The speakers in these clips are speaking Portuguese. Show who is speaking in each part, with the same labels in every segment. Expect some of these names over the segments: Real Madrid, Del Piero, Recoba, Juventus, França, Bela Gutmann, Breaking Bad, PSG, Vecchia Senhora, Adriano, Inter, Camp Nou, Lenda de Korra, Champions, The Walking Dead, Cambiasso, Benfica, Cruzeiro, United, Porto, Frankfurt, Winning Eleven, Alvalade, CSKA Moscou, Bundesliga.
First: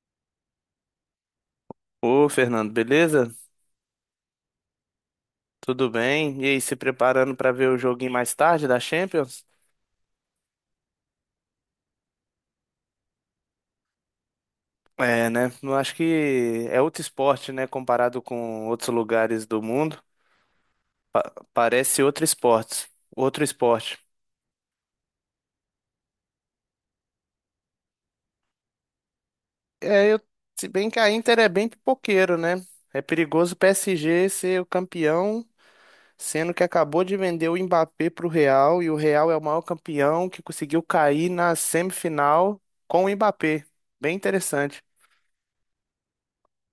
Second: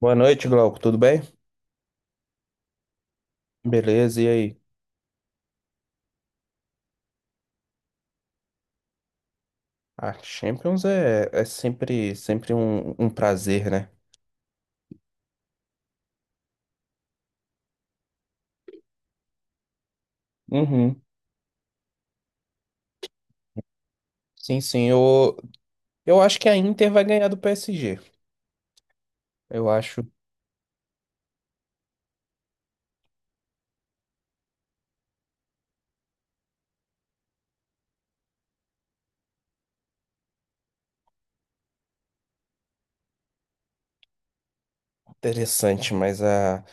Speaker 1: Boa noite, Glauco. Tudo bem?
Speaker 2: Ô, Fernando, beleza?
Speaker 1: Beleza, e aí?
Speaker 2: Tudo bem? E aí, se preparando para ver o joguinho mais tarde da Champions?
Speaker 1: A Champions é sempre um prazer, né?
Speaker 2: É, né? Eu acho que é outro esporte, né? Comparado com outros lugares do mundo,
Speaker 1: Uhum.
Speaker 2: parece outro esporte. Outro esporte.
Speaker 1: Sim, sim. Eu acho que a Inter vai ganhar do PSG. Eu acho
Speaker 2: É, se bem que a Inter é bem pipoqueiro, né? É perigoso o PSG ser o campeão, sendo que acabou de vender o Mbappé pro Real e o Real é o maior campeão que conseguiu cair na semifinal com o Mbappé. Bem interessante.
Speaker 1: interessante, mas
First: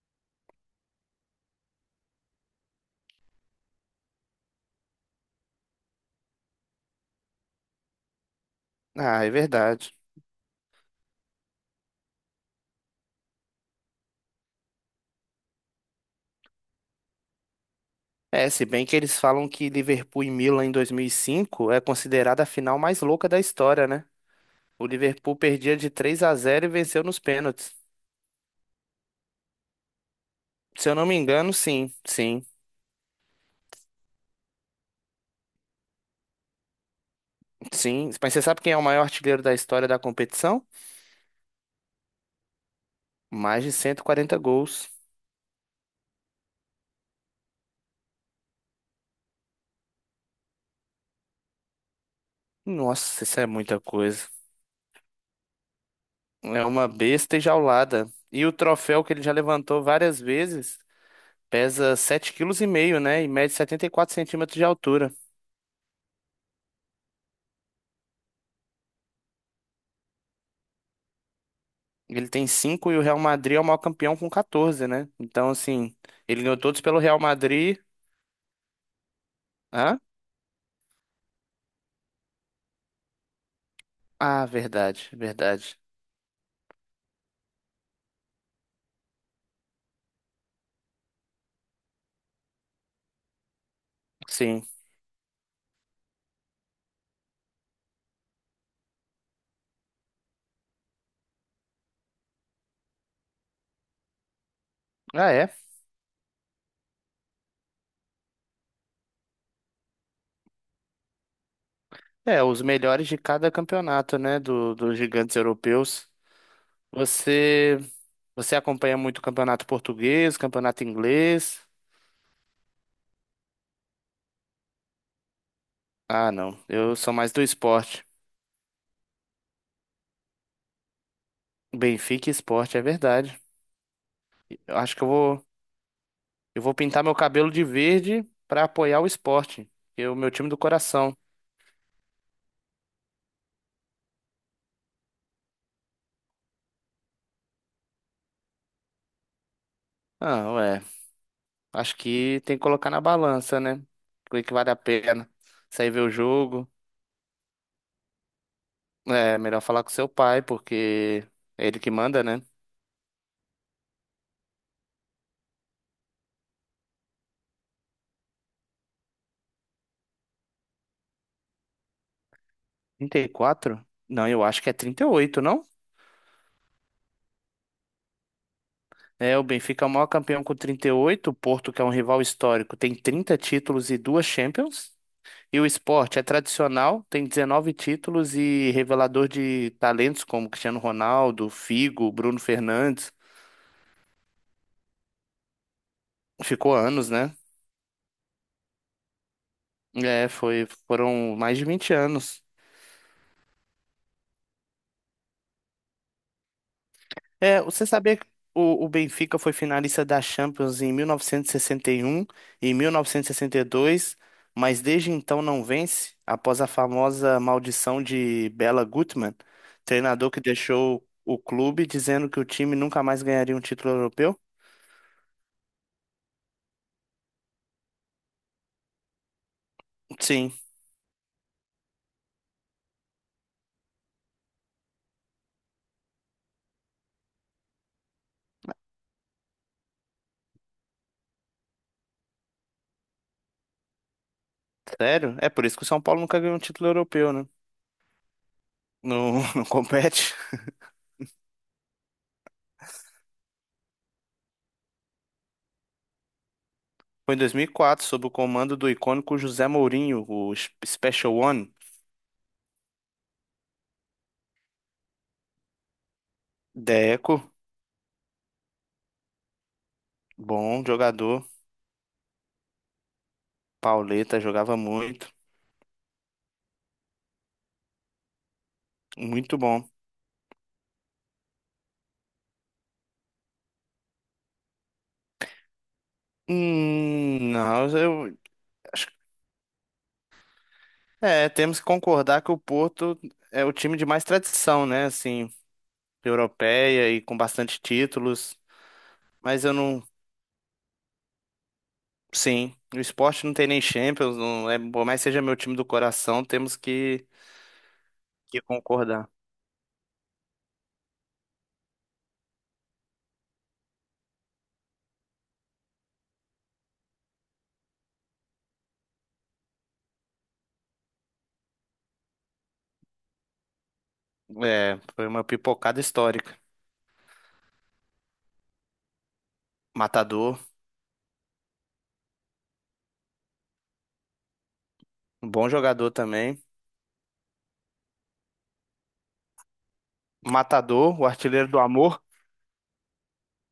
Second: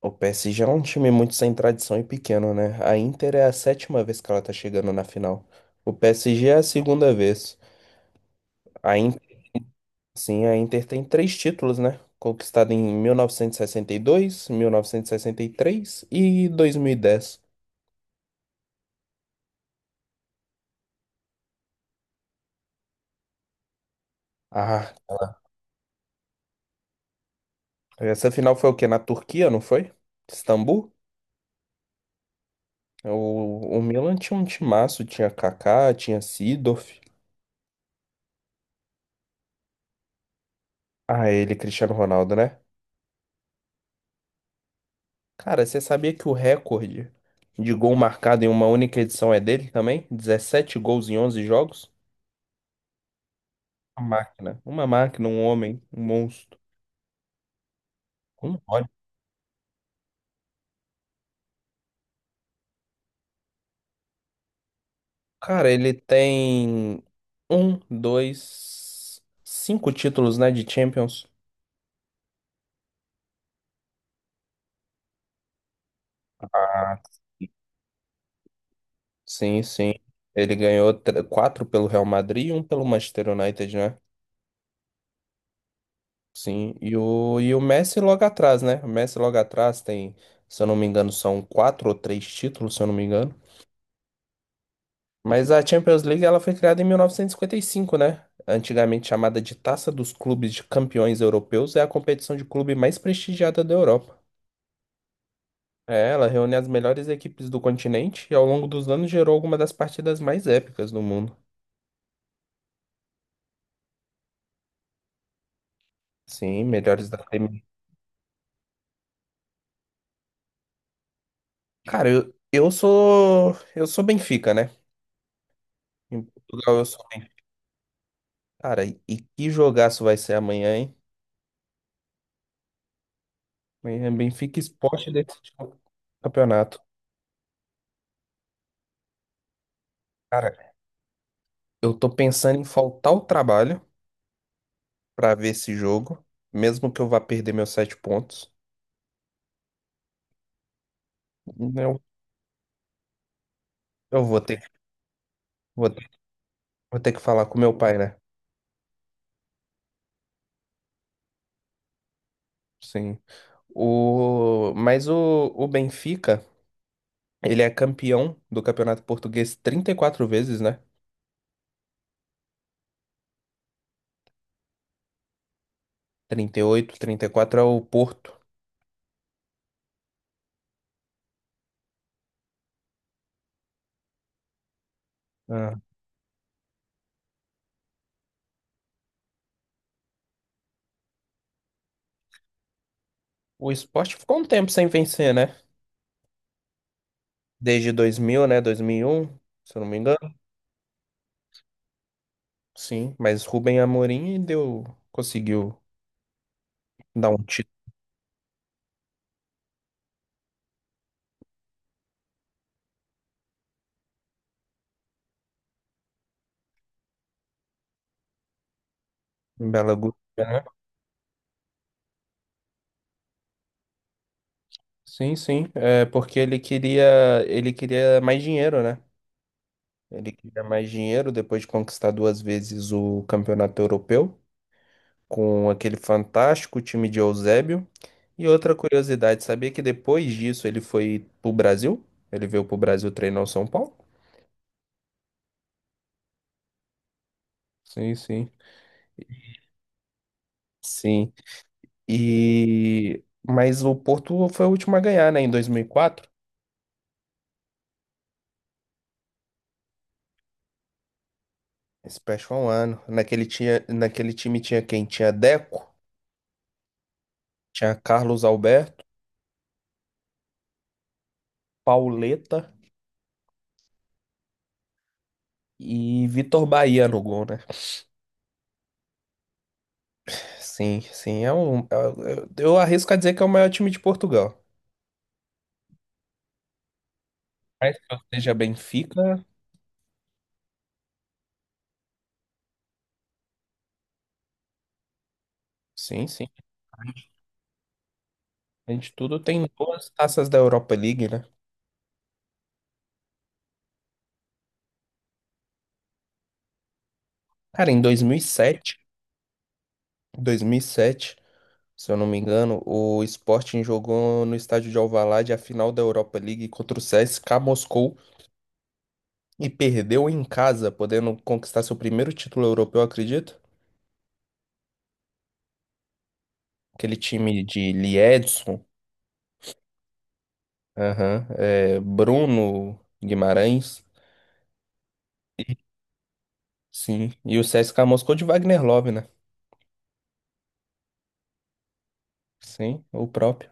Speaker 1: o PSG é um time muito sem tradição e pequeno, né? A Inter é a sétima vez que ela tá chegando na final. O PSG é a segunda vez. A
Speaker 2: Ah, é
Speaker 1: Inter,
Speaker 2: verdade.
Speaker 1: sim, a Inter tem três títulos, né? Conquistado em mil novecentos e sessenta e sessenta e três e dois mil novecentos três dez.
Speaker 2: É, se bem que eles falam que Liverpool e Milan em 2005 é considerada a final mais louca da história, né? O
Speaker 1: Ah,
Speaker 2: Liverpool perdia de 3-0 e venceu nos pênaltis.
Speaker 1: essa final foi o quê? Na Turquia, não foi?
Speaker 2: Se
Speaker 1: Istambul?
Speaker 2: eu não me engano, sim, sim,
Speaker 1: O Milan tinha um timaço, tinha Kaká, tinha Seedorf.
Speaker 2: sim. Mas você sabe quem é o maior artilheiro da história da competição?
Speaker 1: Ah, ele, Cristiano Ronaldo, né?
Speaker 2: Mais de 140 gols.
Speaker 1: Cara, você sabia que o recorde de gol marcado em uma única edição é dele também? 17 gols em 11 jogos?
Speaker 2: Nossa, isso é muita
Speaker 1: Uma
Speaker 2: coisa.
Speaker 1: máquina. Uma máquina, um homem, um monstro.
Speaker 2: É uma besta enjaulada. E o
Speaker 1: Como pode?
Speaker 2: troféu que ele já levantou várias vezes pesa 7,5 kg, né? E mede 74 centímetros de altura.
Speaker 1: Cara, ele tem um, dois, cinco títulos, né, de Champions.
Speaker 2: Ele tem cinco e o Real Madrid é o maior campeão com 14, né? Então, assim, ele ganhou todos pelo Real Madrid.
Speaker 1: Sim, sim.
Speaker 2: Hã?
Speaker 1: Ele ganhou quatro pelo Real Madrid e um pelo Manchester United, né?
Speaker 2: Ah, verdade, verdade.
Speaker 1: Sim. E o Messi logo atrás, né? O Messi logo atrás tem, se eu não me engano, são quatro ou três títulos, se eu não me engano.
Speaker 2: Sim.
Speaker 1: Mas a Champions League ela foi criada em 1955, né? Antigamente chamada de Taça dos Clubes de Campeões Europeus, é a competição de clube mais prestigiada da Europa.
Speaker 2: Ah, é.
Speaker 1: É, ela reúne as melhores equipes do continente e ao longo dos anos gerou algumas das partidas mais épicas do mundo.
Speaker 2: É, os melhores de cada campeonato, né? Dos gigantes europeus.
Speaker 1: Sim, melhores da.
Speaker 2: Você, você acompanha muito o campeonato português, campeonato inglês?
Speaker 1: Cara, eu sou. Eu sou Benfica, né? Em
Speaker 2: Ah, não.
Speaker 1: Portugal eu
Speaker 2: Eu
Speaker 1: sou
Speaker 2: sou mais
Speaker 1: Benfica.
Speaker 2: do esporte.
Speaker 1: Cara, e que jogaço vai ser amanhã, hein?
Speaker 2: Benfica e esporte, é verdade.
Speaker 1: Amanhã é Benfica
Speaker 2: Eu acho que
Speaker 1: Sport desse
Speaker 2: eu vou
Speaker 1: campeonato.
Speaker 2: pintar meu cabelo de verde pra apoiar o esporte, que é o meu time
Speaker 1: Cara,
Speaker 2: do coração.
Speaker 1: eu tô pensando em faltar o trabalho pra ver esse jogo, mesmo que eu vá perder meus sete pontos.
Speaker 2: Ah, ué. Acho
Speaker 1: Eu,
Speaker 2: que tem que colocar na balança, né? O
Speaker 1: eu
Speaker 2: que que vale a pena?
Speaker 1: vou
Speaker 2: Sair ver
Speaker 1: ter,
Speaker 2: o jogo.
Speaker 1: vou ter que falar com meu pai, né?
Speaker 2: É melhor falar com seu pai, porque é ele que manda, né?
Speaker 1: Sim. Mas o Benfica, ele é campeão do Campeonato Português 34 vezes, né?
Speaker 2: 34? Não, eu acho que é 38, não?
Speaker 1: Trinta e oito, 34 é o Porto.
Speaker 2: É, o Benfica é o maior campeão com 38, o Porto, que é um rival histórico, tem 30 títulos e duas Champions. E o Sport é tradicional, tem 19 títulos e revelador de talentos como Cristiano Ronaldo, Figo, Bruno Fernandes.
Speaker 1: O esporte ficou um tempo sem vencer, né?
Speaker 2: Ficou anos, né?
Speaker 1: Desde 2000, né? 2001, se eu não me engano.
Speaker 2: É, foram mais de 20 anos.
Speaker 1: Sim, mas Rubem Amorim deu, conseguiu dar um
Speaker 2: É,
Speaker 1: título
Speaker 2: você sabia que o Benfica foi finalista da Champions em 1961 e 1962, mas desde então não vence, após a famosa maldição de Bela Gutmann,
Speaker 1: em Belo Horizonte,
Speaker 2: treinador que
Speaker 1: né?
Speaker 2: deixou o clube dizendo que o time nunca mais ganharia um título europeu?
Speaker 1: Sim, sim, é porque ele queria mais dinheiro, né? Ele
Speaker 2: Sim,
Speaker 1: queria mais dinheiro depois de conquistar duas vezes o campeonato europeu com aquele fantástico time de Eusébio. E outra curiosidade, sabia que depois disso ele foi pro Brasil? Ele veio pro Brasil treinar o São Paulo?
Speaker 2: sério? É por isso que o São Paulo nunca ganhou um título europeu, né?
Speaker 1: Sim, sim.
Speaker 2: Não, não compete.
Speaker 1: Sim. E mas o Porto foi o último a ganhar, né, em 2004.
Speaker 2: Foi em 2004, sob o comando do icônico José Mourinho, o Special One.
Speaker 1: Esse peste foi um ano. Naquele tinha, naquele time tinha quem? Tinha Deco,
Speaker 2: Deco,
Speaker 1: tinha Carlos Alberto,
Speaker 2: bom jogador.
Speaker 1: Pauleta
Speaker 2: Pauleta jogava muito,
Speaker 1: e Vitor Bahia no gol, né?
Speaker 2: muito bom.
Speaker 1: Sim, sim, é um eu arrisco a dizer que é o maior time de Portugal.
Speaker 2: Não,
Speaker 1: Mas que eu
Speaker 2: eu
Speaker 1: seja
Speaker 2: acho que
Speaker 1: Benfica,
Speaker 2: é, temos que concordar que o Porto é o time de mais tradição, né? Assim,
Speaker 1: sim, sim.
Speaker 2: europeia e com bastante títulos.
Speaker 1: Além de tudo,
Speaker 2: Mas
Speaker 1: tem
Speaker 2: eu não,
Speaker 1: duas taças da Europa League, né?
Speaker 2: sim, o esporte não tem nem Champions, não é, por mais que seja meu time do coração, temos que,
Speaker 1: Cara, em
Speaker 2: que concordar.
Speaker 1: 2007, se eu não me engano, o Sporting jogou no estádio de Alvalade a final da Europa League contra o CSKA Moscou e perdeu em casa, podendo conquistar seu primeiro título europeu, acredito.
Speaker 2: É, foi uma pipocada histórica.
Speaker 1: Aquele time de Liedson,
Speaker 2: Matador,
Speaker 1: aham, é, Bruno Guimarães,
Speaker 2: um bom jogador também.
Speaker 1: sim, e o CSKA Moscou de Wagner Love, né?
Speaker 2: Matador, o artilheiro do amor.
Speaker 1: Sim, o próprio.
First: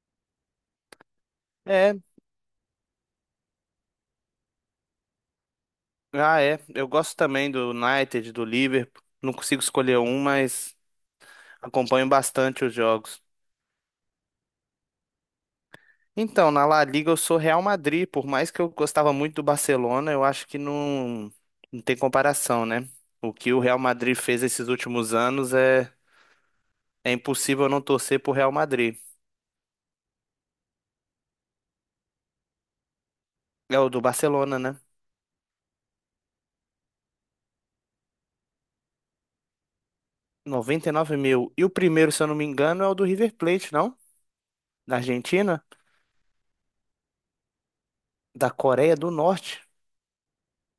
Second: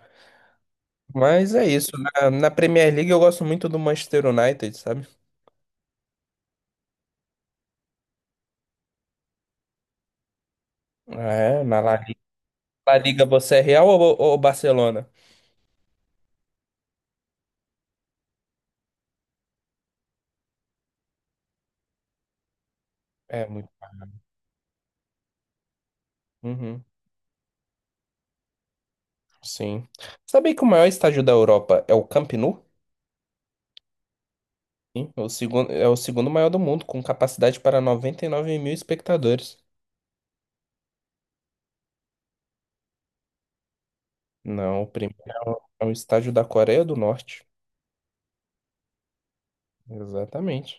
Speaker 1: Mas é isso,
Speaker 2: É.
Speaker 1: na Premier League eu gosto muito do Manchester United, sabe?
Speaker 2: Ah, é. Eu gosto também do United, do Liverpool. Não consigo escolher um, mas
Speaker 1: É, na La
Speaker 2: acompanho
Speaker 1: Liga,
Speaker 2: bastante os
Speaker 1: La
Speaker 2: jogos.
Speaker 1: Liga você é Real ou Barcelona?
Speaker 2: Então, na La Liga eu sou Real Madrid. Por mais que eu gostava muito do Barcelona, eu acho que não, não tem comparação, né? O
Speaker 1: É
Speaker 2: que o
Speaker 1: muito.
Speaker 2: Real Madrid fez esses últimos anos é,
Speaker 1: Uhum.
Speaker 2: é impossível eu não torcer pro Real Madrid.
Speaker 1: Sim. Sabia que o maior estádio da Europa é o Camp Nou?
Speaker 2: É o do Barcelona, né?
Speaker 1: Sim, é o segundo maior do mundo, com capacidade para 99 mil espectadores.
Speaker 2: 99 mil. E o primeiro, se eu não me engano, é o do River Plate, não?
Speaker 1: Não, o
Speaker 2: Da
Speaker 1: primeiro é o,
Speaker 2: Argentina?
Speaker 1: é o estádio da Coreia do Norte.
Speaker 2: Da Coreia do Norte?
Speaker 1: Exatamente.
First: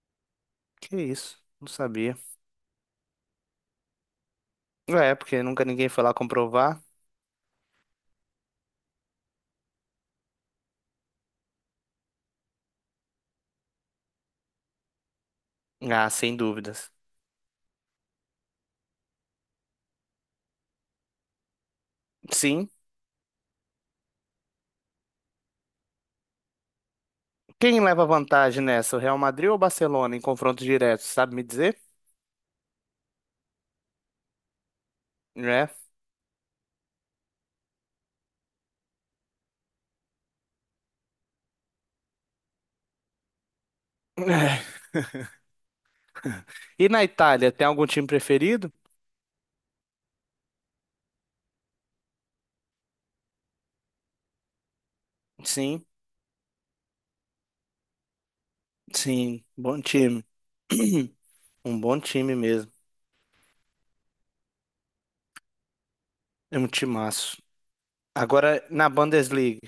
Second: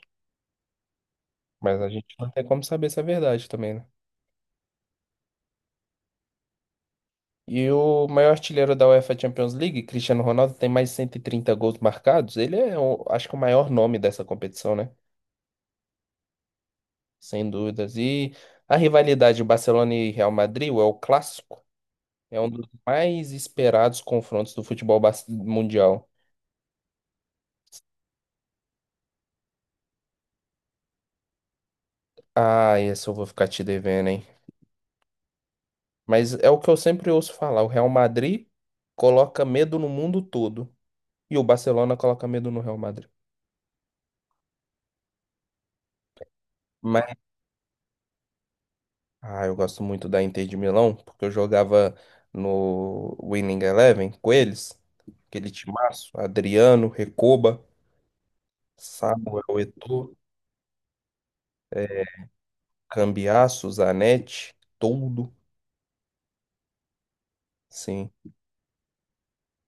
Speaker 2: Que isso? Não
Speaker 1: Mas a gente
Speaker 2: sabia.
Speaker 1: não tem como saber se é verdade também, né?
Speaker 2: É, porque nunca ninguém foi lá comprovar.
Speaker 1: E o maior artilheiro da UEFA Champions League, Cristiano Ronaldo, tem mais de 130 gols marcados. Ele é, acho que, o maior nome dessa competição, né?
Speaker 2: Ah, sem dúvidas.
Speaker 1: Sem dúvidas. E a rivalidade Barcelona e Real Madrid é o clássico. É um dos
Speaker 2: Sim.
Speaker 1: mais esperados confrontos do futebol mundial.
Speaker 2: Quem leva vantagem nessa? O Real Madrid ou o Barcelona em confronto direto, sabe me dizer?
Speaker 1: Ah, esse eu vou ficar te devendo, hein?
Speaker 2: É.
Speaker 1: Mas é o que eu sempre ouço falar: o Real Madrid coloca medo no mundo todo. E o Barcelona coloca medo no Real Madrid.
Speaker 2: E na
Speaker 1: Mas,
Speaker 2: Itália, tem algum time preferido?
Speaker 1: ah, eu gosto muito da Inter de Milão, porque eu jogava no Winning Eleven com eles. Aquele
Speaker 2: Sim,
Speaker 1: timaço: Adriano, Recoba, Samuel
Speaker 2: sim, bom
Speaker 1: Eto'o,
Speaker 2: time. Um bom
Speaker 1: é,
Speaker 2: time mesmo.
Speaker 1: Cambiasso, Zanetti, todo.
Speaker 2: É um timaço.
Speaker 1: Sim.
Speaker 2: Agora, na Bundesliga,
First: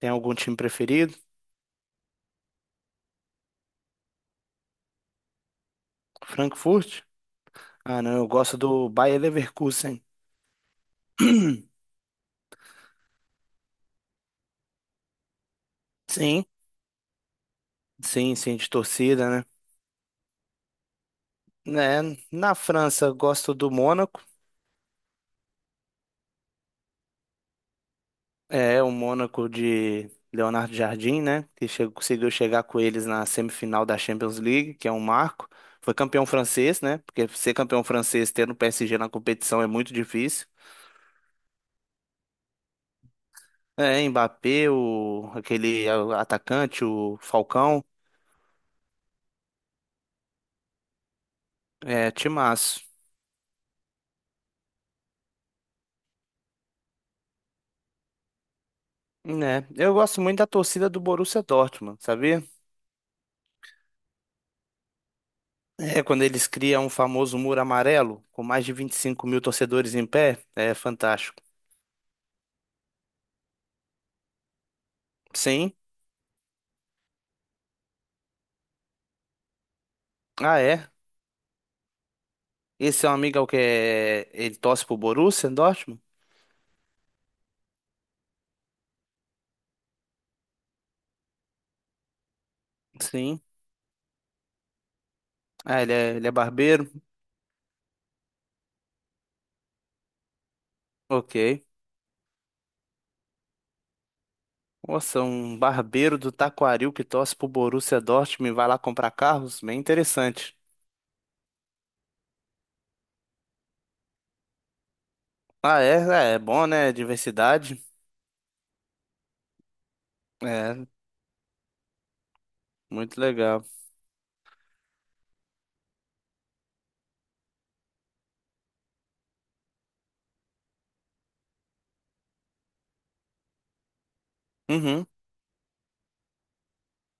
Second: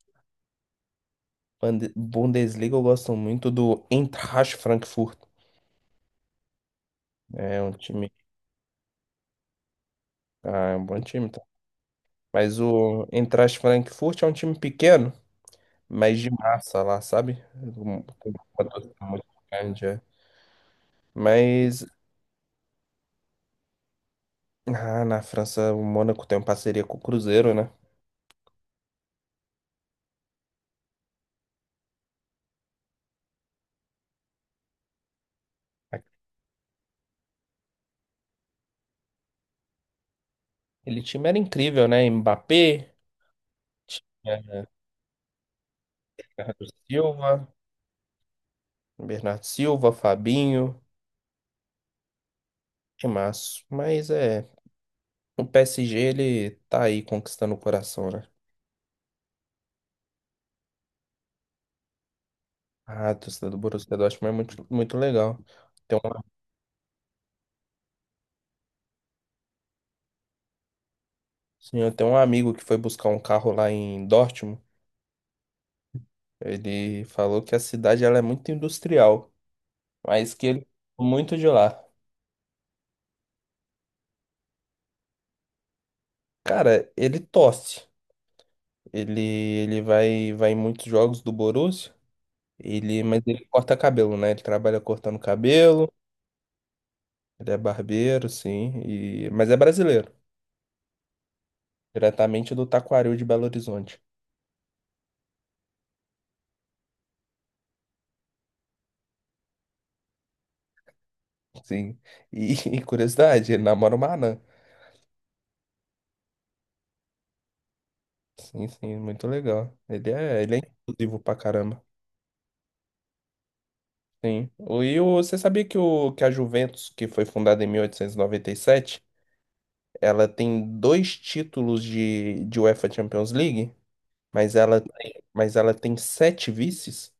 Speaker 2: tem algum time preferido?
Speaker 1: Bundesliga eu gosto muito do Eintracht Frankfurt.
Speaker 2: Frankfurt?
Speaker 1: É um
Speaker 2: Ah,
Speaker 1: time,
Speaker 2: não, eu gosto do Bayer Leverkusen.
Speaker 1: é um bom time, tá? Mas o Eintracht Frankfurt é um time pequeno, mas de
Speaker 2: Sim,
Speaker 1: massa lá, sabe? Com
Speaker 2: sim, sim,
Speaker 1: uma
Speaker 2: de
Speaker 1: torcida muito
Speaker 2: torcida, né?
Speaker 1: grande, é. Mas
Speaker 2: Né? Na França, eu gosto do Mônaco.
Speaker 1: na França o Mônaco tem uma parceria com o Cruzeiro, né?
Speaker 2: É, o Mônaco de Leonardo Jardim, né? Que chegou, conseguiu chegar com eles na semifinal da Champions League, que é um marco. Foi campeão francês, né? Porque ser campeão francês tendo o PSG na competição é muito difícil.
Speaker 1: Aquele time era incrível, né? Mbappé,
Speaker 2: É,
Speaker 1: tinha
Speaker 2: Mbappé, o, aquele é, o
Speaker 1: Bernardo
Speaker 2: atacante, o
Speaker 1: Silva,
Speaker 2: Falcão,
Speaker 1: Bernardo Silva, Fabinho,
Speaker 2: é, timaço.
Speaker 1: que mas é, o PSG ele tá aí conquistando o coração, né?
Speaker 2: Né? Eu gosto muito da torcida do Borussia Dortmund, sabia?
Speaker 1: Ah, torcida do Borussia Dortmund é muito, muito legal. Tem
Speaker 2: É, quando
Speaker 1: um,
Speaker 2: eles criam um famoso muro amarelo, com mais de 25 mil torcedores em pé, é fantástico.
Speaker 1: sim, eu tenho um amigo que foi buscar um carro lá em Dortmund.
Speaker 2: Sim.
Speaker 1: Ele falou que a cidade ela é muito industrial, mas que ele
Speaker 2: Ah, é.
Speaker 1: gosta muito de lá.
Speaker 2: Esse é um amigo é o que é... Ele torce pro Borussia Dortmund?
Speaker 1: Cara, ele torce. Ele vai em muitos jogos do Borussia. Mas
Speaker 2: Sim.
Speaker 1: ele corta cabelo, né? Ele trabalha cortando
Speaker 2: Ah,
Speaker 1: cabelo.
Speaker 2: ele é barbeiro?
Speaker 1: Ele é barbeiro, sim. Mas é brasileiro,
Speaker 2: Ok.
Speaker 1: diretamente do Taquaril de Belo Horizonte.
Speaker 2: Nossa, um barbeiro do Taquaril que torce pro Borussia Dortmund e vai lá comprar carros? Bem interessante.
Speaker 1: Sim. E, e curiosidade, ele namora uma anã.
Speaker 2: Ah, é? É, é bom, né? Diversidade.
Speaker 1: Sim, sim, muito legal. Ele é
Speaker 2: É,
Speaker 1: inclusivo pra caramba.
Speaker 2: muito legal.
Speaker 1: Sim. Você sabia que a Juventus, que foi fundada em 1897, ela tem dois títulos de UEFA Champions League, mas ela,
Speaker 2: Uhum.
Speaker 1: tem- mas ela tem sete vices?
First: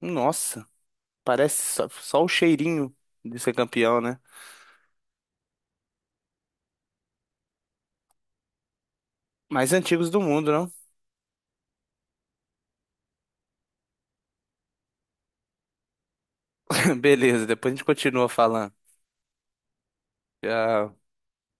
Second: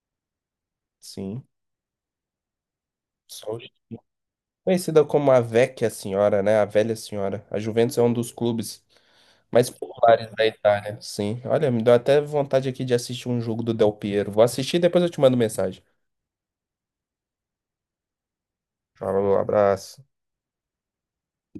Speaker 2: Nossa,
Speaker 1: Sim.
Speaker 2: parece só o cheirinho de
Speaker 1: Só
Speaker 2: ser
Speaker 1: os-
Speaker 2: campeão, né?
Speaker 1: Conhecida como a Vecchia Senhora, né? A Velha Senhora. A Juventus é um dos clubes mais
Speaker 2: Mais antigos do
Speaker 1: populares da
Speaker 2: mundo, não?
Speaker 1: Itália, sim. Olha, me deu até vontade aqui de assistir um jogo do Del Piero. Vou assistir e depois eu te mando mensagem.
Speaker 2: Beleza, depois a gente continua falando.
Speaker 1: Falou, abraço.
Speaker 2: Tchau.